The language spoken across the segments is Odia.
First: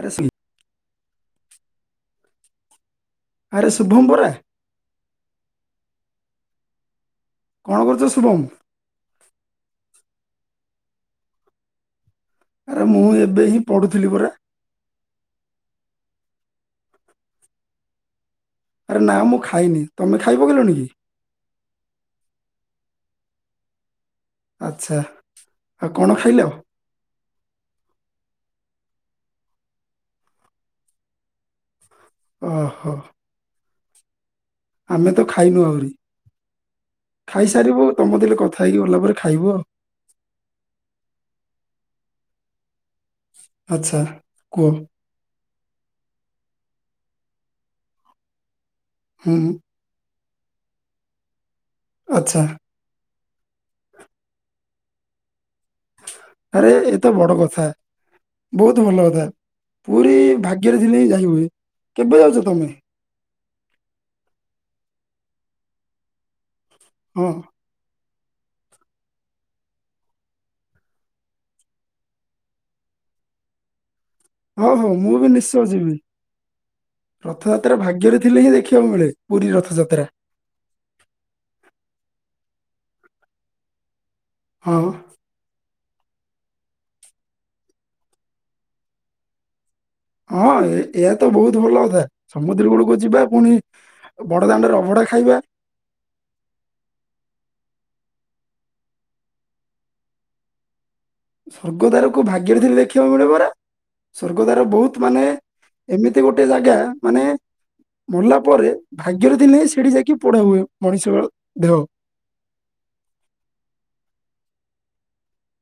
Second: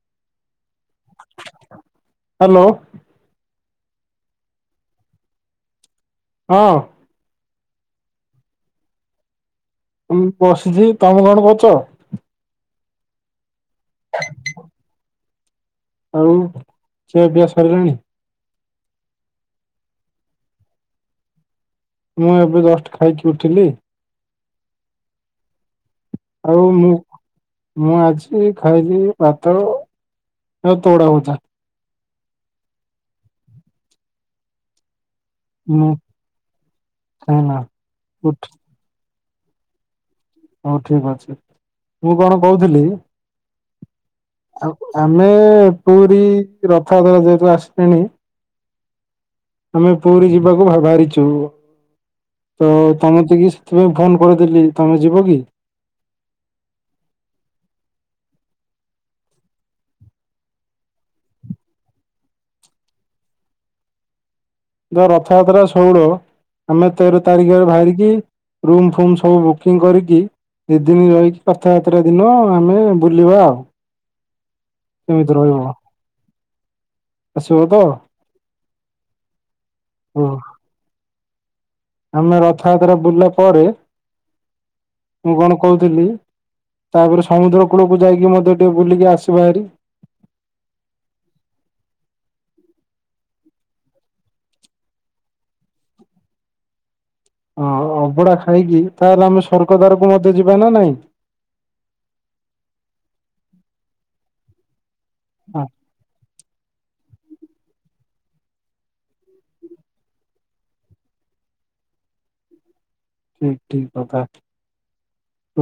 ଆରେ ସେଇ ହାଲୋ। ଆରେ ଶୁଭମ ବରା ହଁ। କଣ କରୁଛ ଶୁଭମ? ବସିଛି। ତମେ କଣ କରୁଚ? ଆରେ ମୁଁ ଏବେ ହିଁ ପଢୁଥିଲି ପରା। ଆଉ ଖିଆପିଆ ସରିଲାଣି? ଆରେ ନା ମୁଁ ଖାଇନି। ତମେ ଖାଇ ପକେଇଲଣି କି? ମୁଁ ଏବେ ଜଷ୍ଟ ଖାଇକି ଉଠିଲି। ଆଛା। ଆଉ ମୁଁ ମୁଁ ଆଜି ଖାଇଲି ଭାତ ଆଉ ତଅଡ଼ା ଭଜା ଓ ହୋ। ଆମେ ତ ଖାଇନୁ ଆହୁରି ମୁଁ ଖାଇନା ଖାଇସାରିବୁ ତମ ଦେଲେ ଉଠ କଥା ହେଇକି ଗଲା ପରେ ଖାଇବୁ ଆଉ ହଉ ଠିକ ଅଛି ମୁଁ କଣ କହୁଥିଲି। ଆଚ୍ଛା କୁହ ଆଉ ଆମେ ପୁରୀ ରଥାତ୍ରା ଯେହେତୁ ଆସିଲେଣି ହୁଁ। ଆମେ ପୁରୀ ଯିବାକୁ ଭାବହାରିଚୁ। ଆଚ୍ଛା ତ ତମେ ଠିକି ସେଥିପାଇଁ ଫୋନ କରିଦେଲି ତମେ ଯିବ କି? ଆରେ ଏତ ବଡ କଥା ବହୁତ ଭଲ କଥା ପୁରୀ ଭାଗ୍ୟରେ ଝିନି ଯାଇ ହୁଏ କେବେ ଯାଉଛ ତମେ ଯ ରଥଯାତ୍ରା ଶୋଡ଼ ଆମେ ତେର ହଁ ତାରିଖରେ ବାହାରିକି ରୁମ୍ ଫୁମ୍ ସବୁ ବୁକିଂ କରିକି ଦୁ ଦିନ ରହିକି ରଥଯାତ୍ରା ଦିନ ଆମେ ବୁଲିବା ଆଉ। ହଁ ହଁ ମୁଁ ବି କେମିତି ରହିବ ନିଶ୍ଚୟ ଯିବି ଆସିବ ତ? ରଥଯାତ୍ରା ଭାଗ୍ୟରେ ଥିଲେ ହିଁ ଦେଖିବାକୁ ମିଳେ ପୁରୀ ରଥଯାତ୍ରା ହୁଁ ଆମେ ରଥଯାତ୍ରା ବୁଲିଲା ପରେ ହଁ। ମୁଁ କଣ କହୁଥିଲି ତାପରେ ସମୁଦ୍ର କୂଳକୁ ଯାଇକି ମତେ ଟିକେ ବୁଲିକି ଆସିବାହାରି ହଁ ଏହା ତ ବହୁତ ଭଲ କଥା। ସମୁଦ୍ର କୂଳକୁ ଯିବା ପୁଣି ବଡ ଦାଣ୍ଡରେ ଅଭଡା ଖାଇବା ହଁ ଅବଡା ଖାଇକି ତାହେଲେ ଆମେ ସର୍ଗଦାରକୁ ମଧ୍ୟ ଯିବା ନା ନାଇଁ। ସ୍ଵର୍ଗଦ୍ୱାରକୁ ଭାଗ୍ୟରେ ଥିଲେ ଦେଖିବାକୁ ମିଳେ ପରା। ସ୍ଵର୍ଗଦ୍ୱାର ବହୁତ ମାନେ ହଁ ଏମିତି ଗୋଟେ ଜାଗା ମାନେ ମଲା ପରେ ଭାଗ୍ୟର ଥିଲେ ସେଠି ଯାଇକି ପୋଡା ହୁଏ। ମଣିଷ ଦେହ ଠିକ ଠିକ କଥା,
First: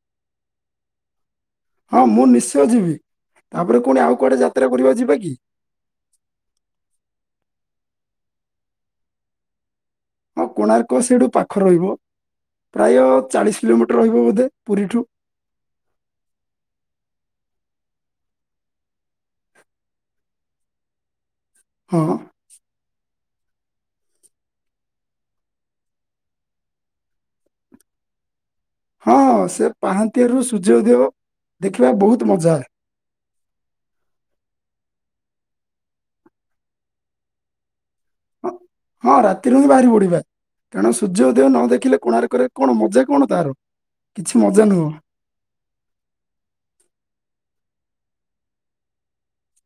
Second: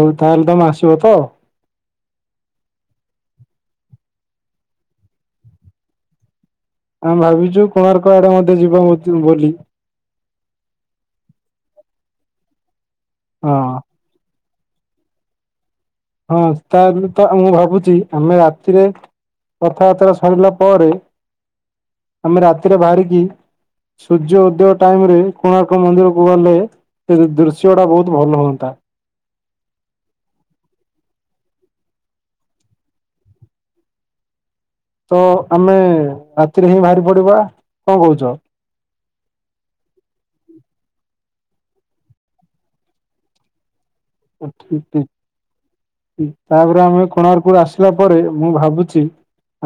ହ ତାହେଲେ ତମେ ଆସିବ ତ? ହଁ ମୁଁ ନିଶ୍ଚୟ ଯିବି। ତାପରେ ପୁଣି ଆଉ କୁଆଡେ ଯାତ୍ରା ପଡିବ ଯିବା କି? ଆମେ ଭାବିଛୁ କୋଣାର୍କ ଆଡେ ମଧ୍ୟ ଯିବା ଚ ବୁଲି। ହଁ କୋଣାର୍କ ସେଇଠୁ ପାଖ ରହିବ। ପ୍ରାୟ ଚାଳିଶ ହଁ କିଲୋମିଟର ରହିବ ବୋଧେ ପୁରୀଠୁ। ହଁ ତାହେଲେ ତ ମୁଁ ଭାବୁଛି ଆମେ ରାତିରେ କଥାବାର୍ତ୍ତା ସରିଲା ପରେ ହଁ ଆମେ ରାତିରେ ବାହାରିକି ସୂର୍ଯ୍ୟ ଉଦୟ ଟାଇମରେ କୋଣାର୍କ ମନ୍ଦିର କୁ ଗଲେ ସେ ଦୃଶ୍ୟ ଟା ବହୁତ ଭଲ ହୁଅନ୍ତା। ହଁ ସେ ପାହାନ୍ତିଆରୁ ସୂର୍ଯ୍ୟୋଦବ ଦେଖିବା ବହୁତ ମଜା। ତ ଆମେ ରାତିରେ ହିଁ ବାହାରି ପଡିବା। କଣ କହୁଛ? ହଁ ହଁ ରାତିରୁ ହିଁ ବାହାରି ପଡିବା କାରଣ ସୂର୍ଯ୍ୟ ଉଦୟ ନ ଦେଖିଲେ କୋଣାର୍କରେ କଣ ମଜା କଣ ତାର? କିଛି ମଜା ନୁହଁ ଠିକ ଠିକ ତାପରେ ଆମେ କୋଣାର୍କ ରୁ ଆସ ଥିଲା ପରେ ମୁଁ ଭାବୁଛି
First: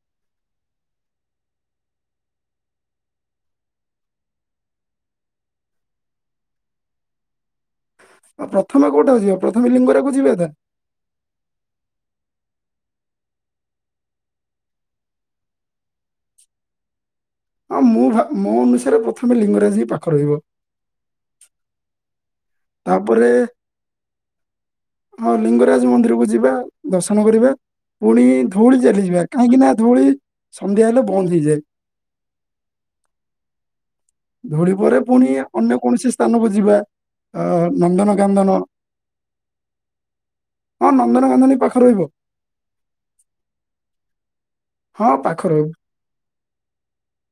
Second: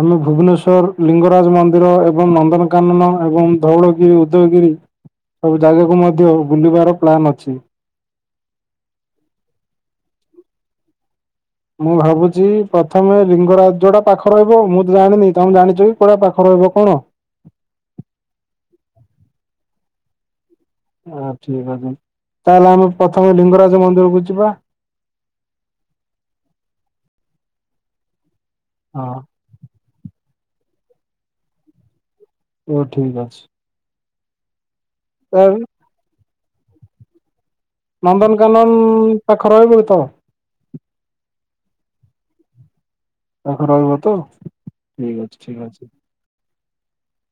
ଆମେ ଭୁବନେଶ୍ଵର ଲିଙ୍ଗରାଜ ମନ୍ଦିର ଏବଂ ନନ୍ଦନକାନନ ଏବଂ ଧଉଳଗିରି, ଉଦୟଗିରି ସବୁ ଜାଗାକୁ ମଧ୍ୟ ବୁଲିବାର ପ୍ଲାନ୍ ଅଛି। ଆଉ ପ୍ରଥମେ କୋଉଟା କୁ ଯିବା ପ୍ରଥମେ ଲିଙ୍ଗରା କୁ ଯିବା ତ? ମୁଁ ଭାବୁଛି ପ୍ରଥମେ ଲିଙ୍ଗରାଜଟା ପାଖ ରହିବ ମୁଁ ତ ଜାଣିନି ତମେ ଜାଣିଛ କି, କୋଉଟା ପାଖ ରହିବ କଣ? ହଁ ମୁଁ ଭା ମୋ ଅନୁସାରେ ପ୍ରଥମେ ଲିଙ୍ଗରାଜ ବି ପାଖ ରହିବ। ହଁ ଠିକ ଅଛି। ତାହେଲେ ଆମେ ତାପରେ ପ୍ରଥମେ ଲିଙ୍ଗରାଜ ମନ୍ଦିରକୁ ଯିବା ହଁ ଲିଙ୍ଗରାଜ ମନ୍ଦିରକୁୁ ଯିବା ଦର୍ଶନ କରିବା। ପୁଣି ଧଉଳି ହଁ ଚାଲିଯିବା କାହିଁକି ନା ଧଉଳି ସନ୍ଧ୍ୟା ହେଲେ ବନ୍ଦ ହେଇଯାଏ। ଓଃ ଠିକ ଅଛି। ଧଉଳି ଘରେ ପୁଣି ତା ଅନ୍ୟ କୌଣସି ସ୍ଥାନକୁ ଯିବା। ନନ୍ଦନକାନନ ପାଖ ରହିବ ତ? ନନ୍ଦନକାନନ ବି ପାଖ ହଁ ରହିବ। ପାଖ ରହିବ ତ ହଁ ଠିକ ଅଛି ପାଖ ଠିକ ରହିବ ଅଛି।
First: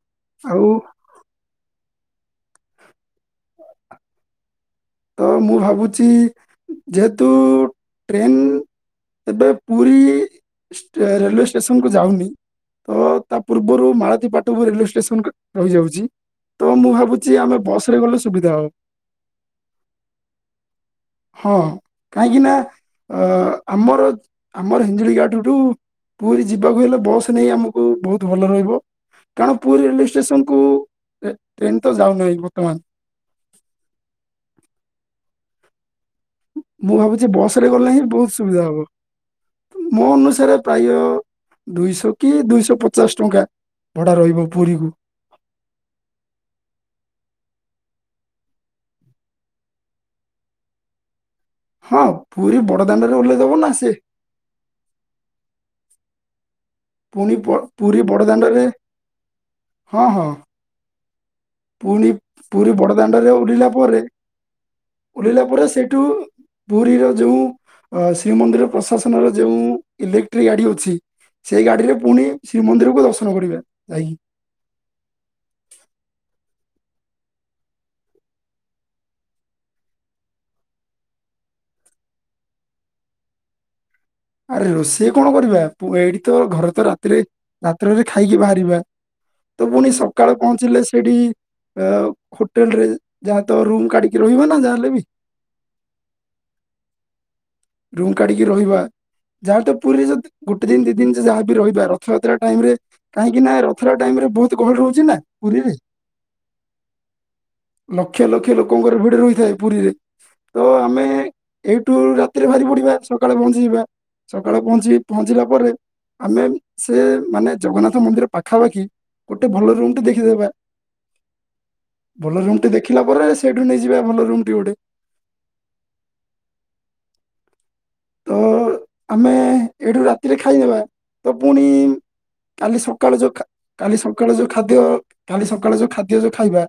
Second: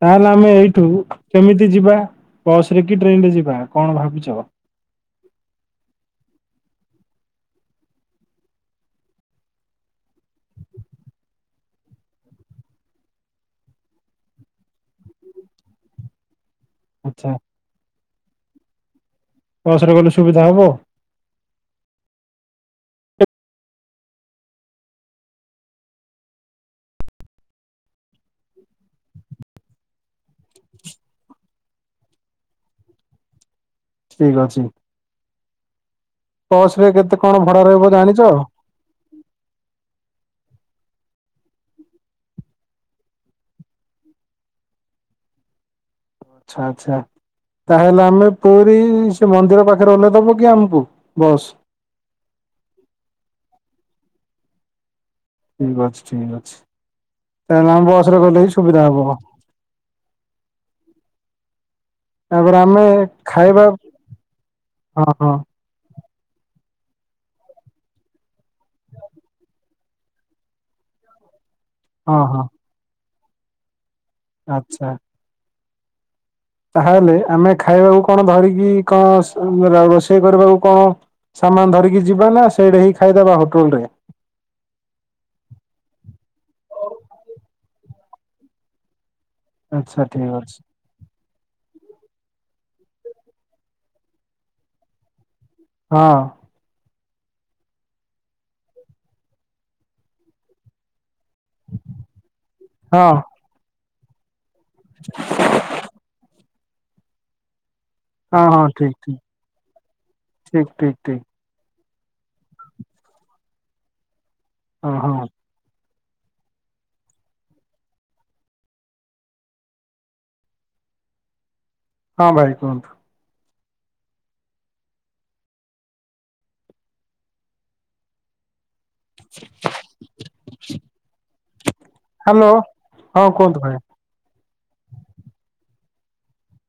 ତାହେଲେ ଆମେ ଆଉ ଏଇଠୁ କେମିତି ଯିବା? ବସ ରେ କି ଟ୍ରେନ ରେ ଯିବା କଣ ଭାବୁଛ। କିନ୍ତୁ ଟ୍ରେନ ଏବେ ପୁରୀ ରେଲୱେ ଷ୍ଟେସନକୁ ଯାଉନି ତ ତା ପୂର୍ବରୁ ମାଳତୀପଟକୁ ରେଲୱେ ଷ୍ଟେସନ ରହିଯାଉଛି। ତ ମୁଁ ଆଛା ଭାବୁଛି ଆମେ ବସ ଲେ ଗଲେ ସୁବିଧା ହେବ। ବସରେ ଗଲେ ସୁବିଧା ହବ। ହଁ କାହିଁକି ନା ଆମର ଆମର ହିଞ୍ଜଳି ଗାଠଠୁ ପୁରୀ ଯିବାକୁ ହେଲେ ବସ୍ ନେଇ ଆମକୁ ବହୁତ ଭଲ ରହିବ କାରଣ ପୁରୀ ରେଲେ ଷ୍ଟେସନ ଗୋ ଏ ଟ୍ରେନ ତ ଯାଉନାହିଁ ବର୍ତ୍ତମାନ। ଠିକ୍ ଅଛି। ବସ ରେ ମୁଁ କେତେ ଭାବୁଛି କଣ ବସ୍ ଭଡା ରେ ରହିବ ଗଲେ ହିଁ ଜାଣିଛ? ବହୁତ ସୁବିଧା ହେବ ମୋ ଅନୁସାରେ ପ୍ରାୟ ଦୁଇଶହ କି ଦୁଇଶହ ପଚାଶ ଟଙ୍କା ଭଡା ରହିବ ପୁରୀକୁ। ଆଚ୍ଛା ଆଚ୍ଛା ତାହେଲେ ଆମେ ପୁରୀ ସେ ମନ୍ଦିର ପାଖରେ ଓହ୍ଲେଇ ଦେବକି ଆମକୁ। ବସ୍ ହଁ ପୁରୀ ବଡ ଦାଣ୍ଡରେ ଓହ୍ଲେଇଦବ ନା ସେ? ଠିକ୍ ଅଛିଠିକ୍ ଅଛି। ପୁଣି ତାହେଲେ ଆମେ ପୁରୀ ବସ ରେ ଗଲେ ହିଁ ବଡ଼ଦାଣ୍ଡରେ ସୁବିଧା ହବ ହଁ ହଁ? ପୁଣି ତାପରେ ପୁରୀ ଆମେ ବଡ଼ଦାଣ୍ଡରେ ଖାଇବା ଉଲିଲା ପରେ ହଁ ହଁ ଉଲିଲା ପରେ ସେଇଠୁ ପୁରୀର ଯଉ ଶ୍ରୀମନ୍ଦିର ପ୍ରଶାସନର ଯେଉଁ ଇଲେକ୍ଟ୍ରିକ ଗାଡି ଅଛି ସେଇ ଗାଡି ରେ ହଁ ପୁଣି ହଁ ଶ୍ରୀମନ୍ଦିରକୁ ଦର୍ଶ [unintelligible] ଆଚ୍ଛା। ତାହେଲେ ଆମେ ଖାଇବାକୁ କଣ ଧରିକି କଣ ରୋଷେଇ କରିବାକୁ କଣ ସାମାନ ଧରିକି ଯିବା ନା ସେଇଟା ହିଁ ଖାଇଦବା ହୋଟେଲ ରେ? ଆରେ ରୋଷେଇ କ'ଣ କରିବା ପୁ- ଏଇଠି ତ ଘରେ ତ ରାତିରେ ରାତ୍ରରେ ଖାଇକି ବାହାରିବା। ତ ପୁଣି ଆଚ୍ଛା ଠିକ ସକାଳେ ଅଛି ପହଞ୍ଚିଲେ ସେଇଠି ଅ ହୋଟେଲ ରେ ଯାହା ତ ରୁମ କାଢିକି ରହିବ ନା ଯାହେଲେ ବି। ହଁ। ରୁମ କାଢିକି ରହିବା ଯାହା ତ ପୁରୀ ଗୋଟେ ଦିନ ଦି ଦିନ ଯାହା ବି ରହିବା ରଥଯାତ୍ରା ଟାଇମ ରେ ହଁ କାହିଁକି ନାଁ ପୁରା ଟାଇମ ରେ ବହୁତ ଗାହଳି ରହିଛି ନା ପୁରୀ ରେ ଲକ୍ଷ ହଁ ଲକ୍ଷ ହଁ ଠିକ ଲୋକଙ୍କର ଭିଡ ରହିଥାଏ ପୁରୀରେ ତ ଠିକ ଠିକ ଆମେ ଠିକ ଠିକ ଏଇ ଟୁର ରେ ବାହାରି ପଡିବା ସକାଳେ ପହଞ୍ଚିଯିବା। ସକାଳେ ହଁ ପହଞ୍ଚିକି ହଁ ପହଞ୍ଚିଲା ପରେ ଆମେ ସେ ମାନେ ଜଗନ୍ନାଥ ମନ୍ଦିର ପାଖାପାଖି ଗୋଟେ ଭଲ ରୁମ ଟେ ଦେଖିଦବା। ହଁ ଭଲ ଭାଇ ରୁମଟି କୁହନ୍ତୁ ଦେଖିଲା ପରେ ସେଇଠୁ ନେଇଯିବେ ଭଲ ରୁମ୍ ଟି ଗୋଟେ। ତ। ଆମେ ଏଇଠୁ ରାତିରେ ଖାଇଦେବା ତ ପୁଣି ହ୍ୟାଲୋ କାଲି ସକାଳ ହଁ ଯୋଉ କୁହନ୍ତୁ ଭାଇ କାଲି ସକାଳ ଯୋଉ ଖାଦ୍ୟ କାଲି ସକାଳେ ଯୋଉ ଖାଦ୍ୟ ଯୋଉ ଖାଇବା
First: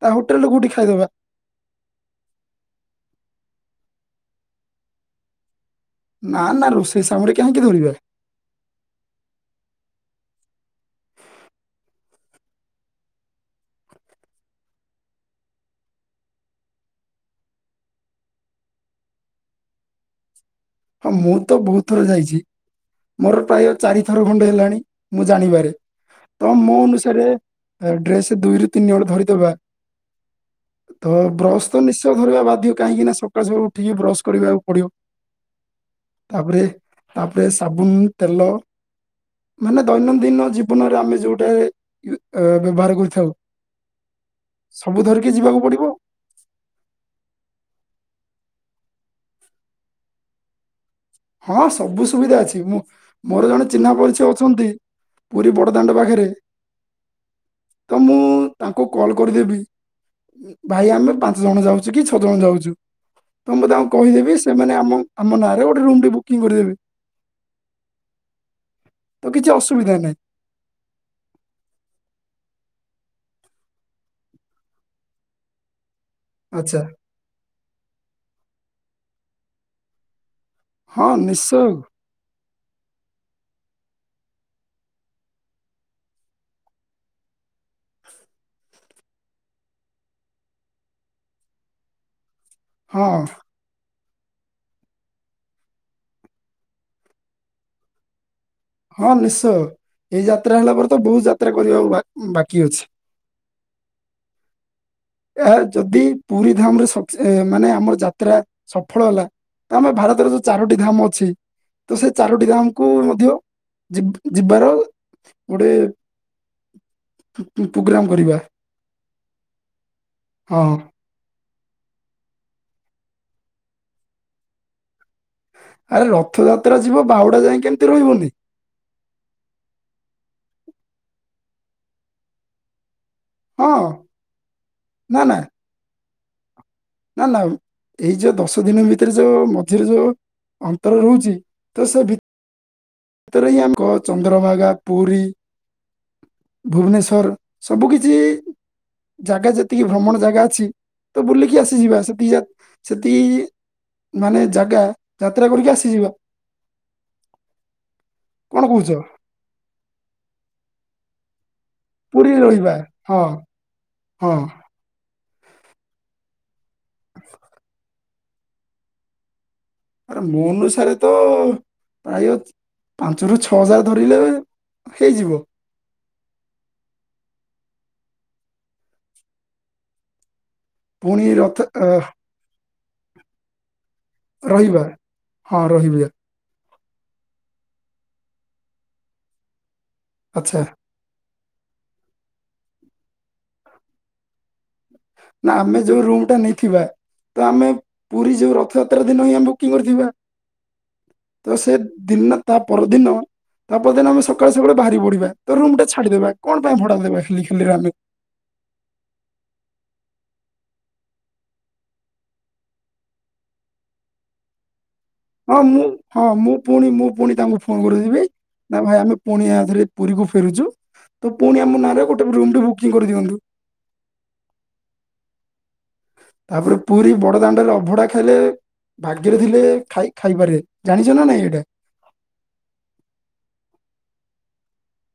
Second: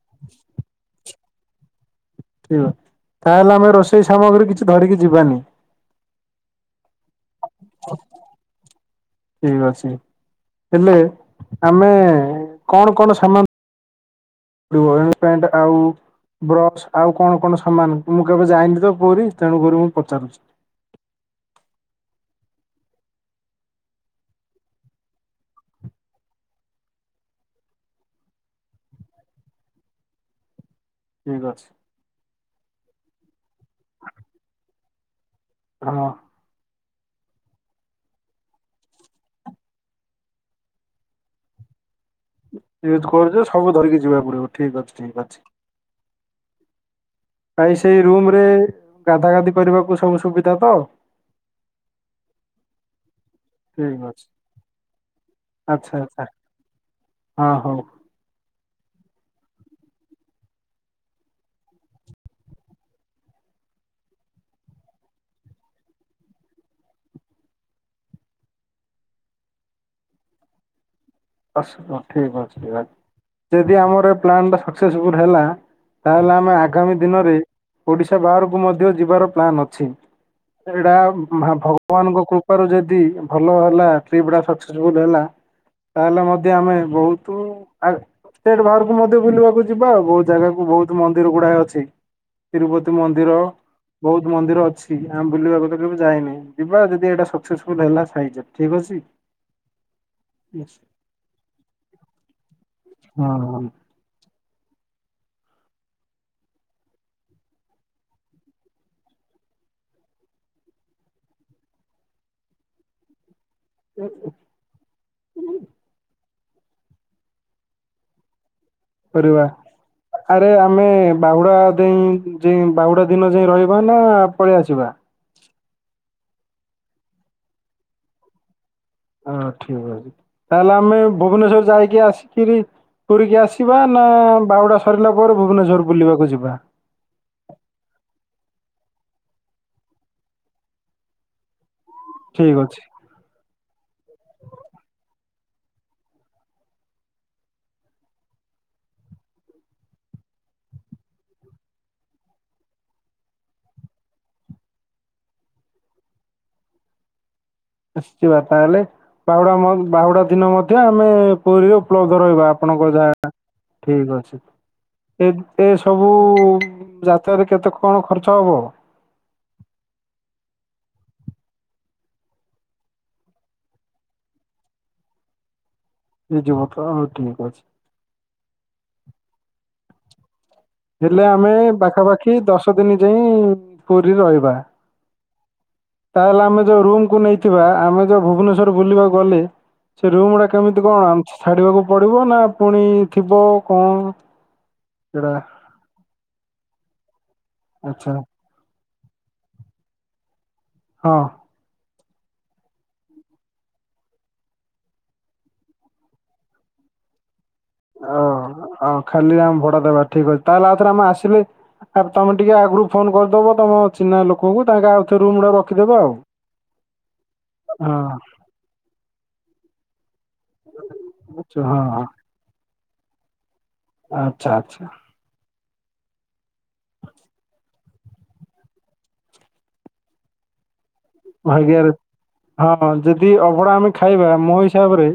ତା ହୋଟେଲ ରେ କୋଉଠି ଖାଇଦବା। ଠିକ୍ ଅଛି ତାହେଲେ ଆମେ ରୋଷେଇ ସାମଗ୍ରୀ କିଛି ଧରିକି ଯିବାନି? ନା ନା ରୁସେଇ [unintelligible] ଠିକ୍ ଅଛି ହେଲେ ଆମେ କଣ କଣ ସମାନଡିବଣ୍ଟ ଆଉ ବ୍ରସ ଆଉ କଣ କଣ ସମାନ ମୁଁ କେବେ ଯାଇନି ତ ପୁରୀ ତେଣୁକରି ମୁଁ ପଚାରୁଛି? ହଁ ମୁଁ ତ ବହୁତ ଥର ଯାଇଛି ମୋର ପ୍ରାୟ ଚାରି ଥର ଖଣ୍ଡେ ହେଲାଣି ମୁଁ ଜାଣିବାରେ ତ ମୋ ଅନୁସାରେ ଡ୍ରେସ ଦୁଇରୁ ତିନି ହଳ ଧରିଦବା ତ ଠିକ୍ ଅଛି। ବ୍ରଶ ତ ନିଶ୍ଚୟ ଧରିବା ବାଧ୍ୟ। ମଧ୍ୟ କାହିଁକି ନା ସକାଳୁ ସକାଳୁ ଉଠିକି ବ୍ରଶ କରିବାକୁ ପଡିବ। ହଁ ତାପରେ। ତାପରେ ସାବୁନ ତେଲ ମାନେ ଦୈନନ୍ଦିନ ଜୀବନରେ ଆମେ ଯୋଉଟା ବ୍ୟବହାର ୟୁଜ୍ କରିଥାଉ କରୁଛ ସବୁ ଧରିକି ଯିବାକୁ ପଡିବ ଠିକ୍ ଅଛି ସବୁ ଠିକ୍ ଧରିକି ଅଛି ଯିବାକୁ ପଡ଼ିବ। ଭାଇ ସେଇ ରୁମ ରେ ଗାଧା ଗାଧି କରିବାକୁ ସବୁ ସୁବିଧା ତ ହଁ ସବୁ ସୁବିଧା ଅଛି ମୁଁ ମୋର ଜଣେ ଚିହ୍ନା ଠିକ୍ ପରିଚୟ ଅଛି ଅଛନ୍ତି ପୁରୀ ବଡଦାଣ୍ଡ ଆଚ୍ଛା ଆଚ୍ଛା ପାଖରେ ହଁ ହଉ ତ ମୁଁ ତାଙ୍କୁ କଲ୍ କରିଦେବି ଭାଇ ଆମେ ପାଞ୍ଚ ଜଣ ଯାଉଛୁ କି ଛଅ ଜଣ ଯାଉଛୁ ତ ମୁଁ ତାଙ୍କୁ କହିଦେବି ସେମାନେ ଆମ ଆମ ନାଁରେ ଗୋ ମ୍ ଟେ ବୁକିଂ କରିବନି ତ କିଛି ଅସୁବିଧା ନାହିଁ ଆ ଠିକ ଅଛିଠିକ ଅ ଯଦି ଆମର ଏ ପ୍ଲାନ୍ ଟା ସକ୍ସେସଫୁଲ ହେଲା ତାହେଲେ ଆମେ ଆଚ୍ଛା ଆଗାମୀ ଦିନରେ ଓଡିଶା ବାହାର କୁ ମଧ୍ୟ ଯିବାର ପ୍ଲାନ୍ ଅଛି ଏଇଟା ହଁ ଭା ନିଶ୍ଚୟ ଭଗବାନଙ୍କ କୃପାରୁ ଯଦି ଭଲ ହେଲା ଟ୍ରିପ ଟା ସକ୍ସେସଫୁଲ ହେଲା ତାହେଲେ ମଧ୍ୟ ଆମେ ବହୁତ ଆ ଷ୍ଟେଟ ବାହର ମଧ୍ୟ ବୁଲିବାକୁ ଯିବା ଆଉ ବହୁତ ଜାଗାକୁ ବହୁତ ମନ୍ଦିର ଗୁଡାଏ ଅଛି ତିରୁପତି ହଁ ମନ୍ଦିର ବହୁତ ମନ୍ଦିର ଅଛି ଆମେ ବୁଲିବା କଥା କେବେ ଯାଇନି ଯିବା ଯଦି ଏଇଟା ସକ୍ସେସଫୁଲ ହେଲା ସାାଇ ହଁ ନିଶ୍ଚୟ ଏଇଯ ଯାତ୍ରା ହେଲା ପରେ ତ ବହୁତ ଯାତ୍ରା କରିବାକୁ ବା ବାକି ଅଛି ହଁ ଆ ଯଦି ପୁରୀ ଧାମ ରେ ମାନେ ଆମର ଯାତ୍ରା ସଫଳ ହେଲା ତ ଆମର ଭାରତର ଯୋଉ ଚାରୋଟି ଧାମ ଅଛି ତ ସେଇ ଚାରୋଟି ଧାମ କୁ ମଧ୍ୟ ଯ ଯିବାର ଗୋଟେ ପା ପୁଗ୍ରାମ କରିବା କରିବା ଆରେ ହଁ ଆମେ ବାହୁଡା ଯେ ଯେ ବାହୁଡା ଦିନ ଯାଇ ରହିବା ନା ପଳେଇ ଆସିବା? ଆରେ ରଥଯାତ୍ରା ଯିବ ବାଉଡା ଯାଇଏ କେମିତି ରହିବନି। ହଁ ଠିକ ଅଛି ତାହେଲେ ଆମେ ଭୁବନେଶ୍ୱର ଯାଇକି ଆସିକିରି ପୁରୀକି ହଁ ଆସିବା ନା ବାଉଡା ସରିଲା ନା ନା ପରେ ଭୁବନେଶ୍ୱର ବୁଲିବା କୁ ଯିବା। ନା ନା ଏଇ ଯୋଉ ଦଶ ଦିନ ଭିତରେ ଯୋଉ ମଝିରେ ଯୋଉ ଅନ୍ତର ରହୁଛି ତ ସେ ଠିକ ଅଛି। ଭିତରେ ହିଁ ଆମ କ ଚନ୍ଦ୍ରଭାଗା ପୁରୀ ଭୁବନେଶ୍ୱର ସବୁ କିିଛି ଜାଗା ଯେତିକି ଭ୍ରମଣ ଜାଗା ଅଛି ତ ବୁଲିକି ଆସିଯିବା ସେତିକି ସେତିକି ମାନେ ଜାଗା ଯାତ୍ରା କରିକି ଆସିଯିବା। [inaudible] ଆସିବା କଣ ତାହେଲେ କହୁଛ ବାହୁଡା ବାହୁଡା ଦିନ ମଧ୍ୟ ଆଉ ମେଁ ପୁରୀରେ ଉପଲବ୍ଧ ପୁରୀରେ ରହିବ ରହିବା ଆପଣଙ୍କ ହଁ ଯାହା ଠିକ ହଁ ଅଛି [inaudible] ଏ ଏସବୁ ହୁଁ। ଯାତ୍ରା ରେ କେତେ କଣ ଖର୍ ଛବ। [inaudible] ଆରେ ମୋ ଅନୁସାରେ ତ ପ୍ରାୟ ପାଞ୍ଚରୁ ଛଅ ହଜାର ଧରିଲେ ହେଇଯିବ। [unintelligible] ହେଲେ ପୁଣି ଆମେ ରଥ ଅ, ପାଖାପାଖି ଦଶ ଦିନ ଯାଇ ପୁରୀରେ ରହିବା। ହଁ ରହିବିଆ। ତାହେଲେ ଆମେ ରୁମ୍ କୁ ନେଇଥିବା ଆମେ ଯୋଉ ଭୁବନେଶ୍ଵର ବୁଲିବାକୁ ଗଲେ ସେ ରୁମ୍ ଗୁଡା ଆଚ୍ଛା କେମିତି କଣ ଆମ୍ ଛାଡିବାକୁ ପଡିବ ନା ଫୁଣି ଥିବ କଣ ସେଟା ନା ଆମେ ଯୋଉ ରୁମ ଟା ନେଇଥିବା ତ ଆମେ ଆଚ୍ଛା ପୁରୀ ଯୋଉ ର ଥ ଯାତ୍ରା ଦିନ ହିଁ ଆମେ ବୁକିଂ କରିଥିବା। ହଁ [inaudible] ତ ସେ ଦିନ ତା ପରଦିନ ତା ପରଦିନ ଆମେ ସକାଳୁ ସକାଳୁ ବାହାରି ପଡିବା ତ ରୁମ ଟା ଛାଡିଦବା କଣ ପାଇଁ ଭଡା ଦେବା। ଖାଲି ଖାଲିରେ ଆମେ ଓ ଆଉ ଖାଲି ଆମ ଭଡା ଦେବା ଠିକ୍ ଅଛି ତାହେଲେ ଆଉଥରେ ଆମେ ଆସିଲେ ଆ ତମେ ଟିକେ ଆଗରୁ ଫୋନ କରିଦବ ତମ ଚିହ୍ନା ଲୋକଙ୍କୁ ତାଙ୍କେ ଆଉ ଆଉଥରେ ରୁମ୍ ଟା ହଁ ମୁଁ ରଖିଦେବେ ହଁ ମୁଁ ପୁଣି ମୁଁ ପୁଣି ତାଙ୍କୁ ଫୋନ ହଁ କରଥିବି ନା ଭାଇ ଆମେ କୁଣିଆ ଧରି ପୁରୀକୁ ଫେରୁଛୁ ତ ଆଚ୍ଛା ପୁଣି ହଁ ଆମ ହଁ ନାଁରେ ଗୋଟେ ରୁମ୍ ଟେ ବୁ କିଂଗ କରିଦିଅନ୍ତୁ। ଆଚ୍ଛା ଆଚ୍ଛା। ତାପରେ ପୁରୀ ବଡ ଦାଣ୍ଡରେ ଅଭଡା ଖାଇଲେ ଭାଗ୍ୟରେ ଥିଲେ ଖାଇ ଖାଇପାରେ। ଜାଣିଛ ନା ନାଇଁ ଏଇଟା ଭାଗ୍ୟରେ ହଁ ଯଦି ଅଭଢା ଆମେ ଖାଇବା ମୋ ହିସାବରେ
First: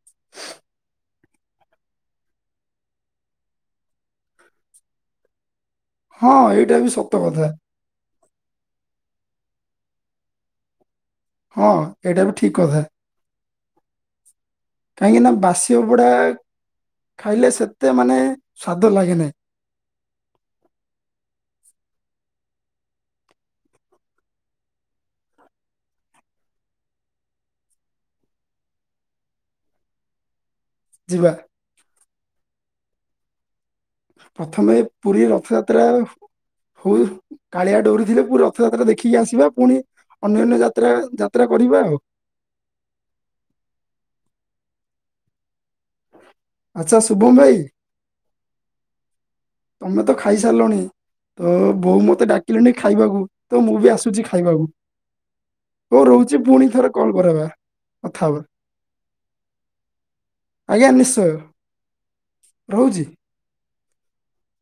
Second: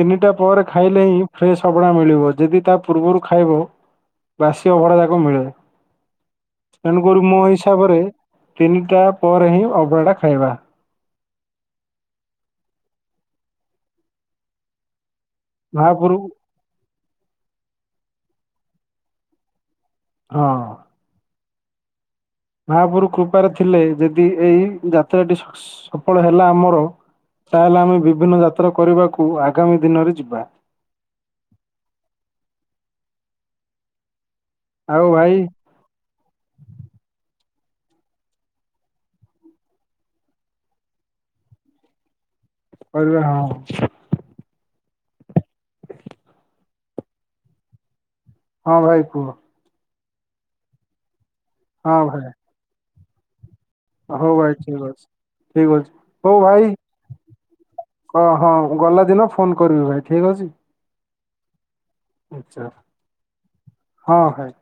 ତିନିଟା ପରେ ଖାଇଲେ ହିଁ ଫ୍ରେଶ୍ ଅଭଢା ମିଳିବ ଯଦି ତା ପୂର୍ବରୁ ଖାଇବ ବାସି ଅଭଡ଼ା ଯାକ ମିଳେ। ହଁ ଏଇଟା ବି ସତ ତେଣୁକରି ମୋ କଥା ହିସାବରେ ତିନିଟା ପରେ ହିଁ ଅଘ୍ ବଢ଼ା ଖାଇବା। ହଁ ଏଇଟା ବି ଠିକ କଥା। କାହିଁକିନା ବାସି ଅଭଡ଼ା ମହାପୁରୁ ଖାଇଲେ ସେତେ ମାନେ ସ୍ଵାଦ ଲାଗେ ନାଇଁ। ହଁ। ମହାପ୍ରଭୁ କୃପାରେ ଥିଲେ ଯଦି ଏଇ ଯାତ୍ରାଟି ସଫଳ ହେଲା ଆମର ତାହାେଲେ ଆମେ ବିଭିନ୍ନ ଯାତ୍ରା କରିବାକୁ ଆଗାମୀ ଦିନରେ ଯିବା। ଯିବା। ପ୍ରଥମେ ଆଉ ପୁରୀ ଭାଇ ରଥଯାତ୍ରା ହଉ। କାଳିଆ ଡୋରିଥିଲେ ରଥଯାତ୍ରା ଦେଖିକି ଆସିବା ପୁଣି ଅନ୍ୟାନ୍ୟ ଯାତ୍ରା ଯାତ୍ରା କରିବା ଆଉ। କରିବା ଆଉ। ଆଛା ଶୁଭମ ଭାଇ। ହଁ ଭାଇ କୁହ? ତମେ ତ ଖାଇସାରିଲଣି। ତ ହଁ ବୋଉ ଭାଇ ମତେ ଡାକିଲେଣି ଖା ଖାଇବାକୁ ତ ମୁଁ ବି ଆସୁଛି ହଉ ଭାଇ ଖାଇବାକୁ ଠିକ ଅଛି, ଠିକ ଅଛି ରହୁଛି ହଉ ପୁଣି ଭାଇ ଥରେ କଲ୍ କରାବା କଥା ହ ହବା ହଁ ଗଲା ଦିନ ଫୋନ କରିବି ଭାଇ ଠିକ ଅଛି। ଆଚ୍ଛା ରହୁଚି। ହଁ ହାଏ।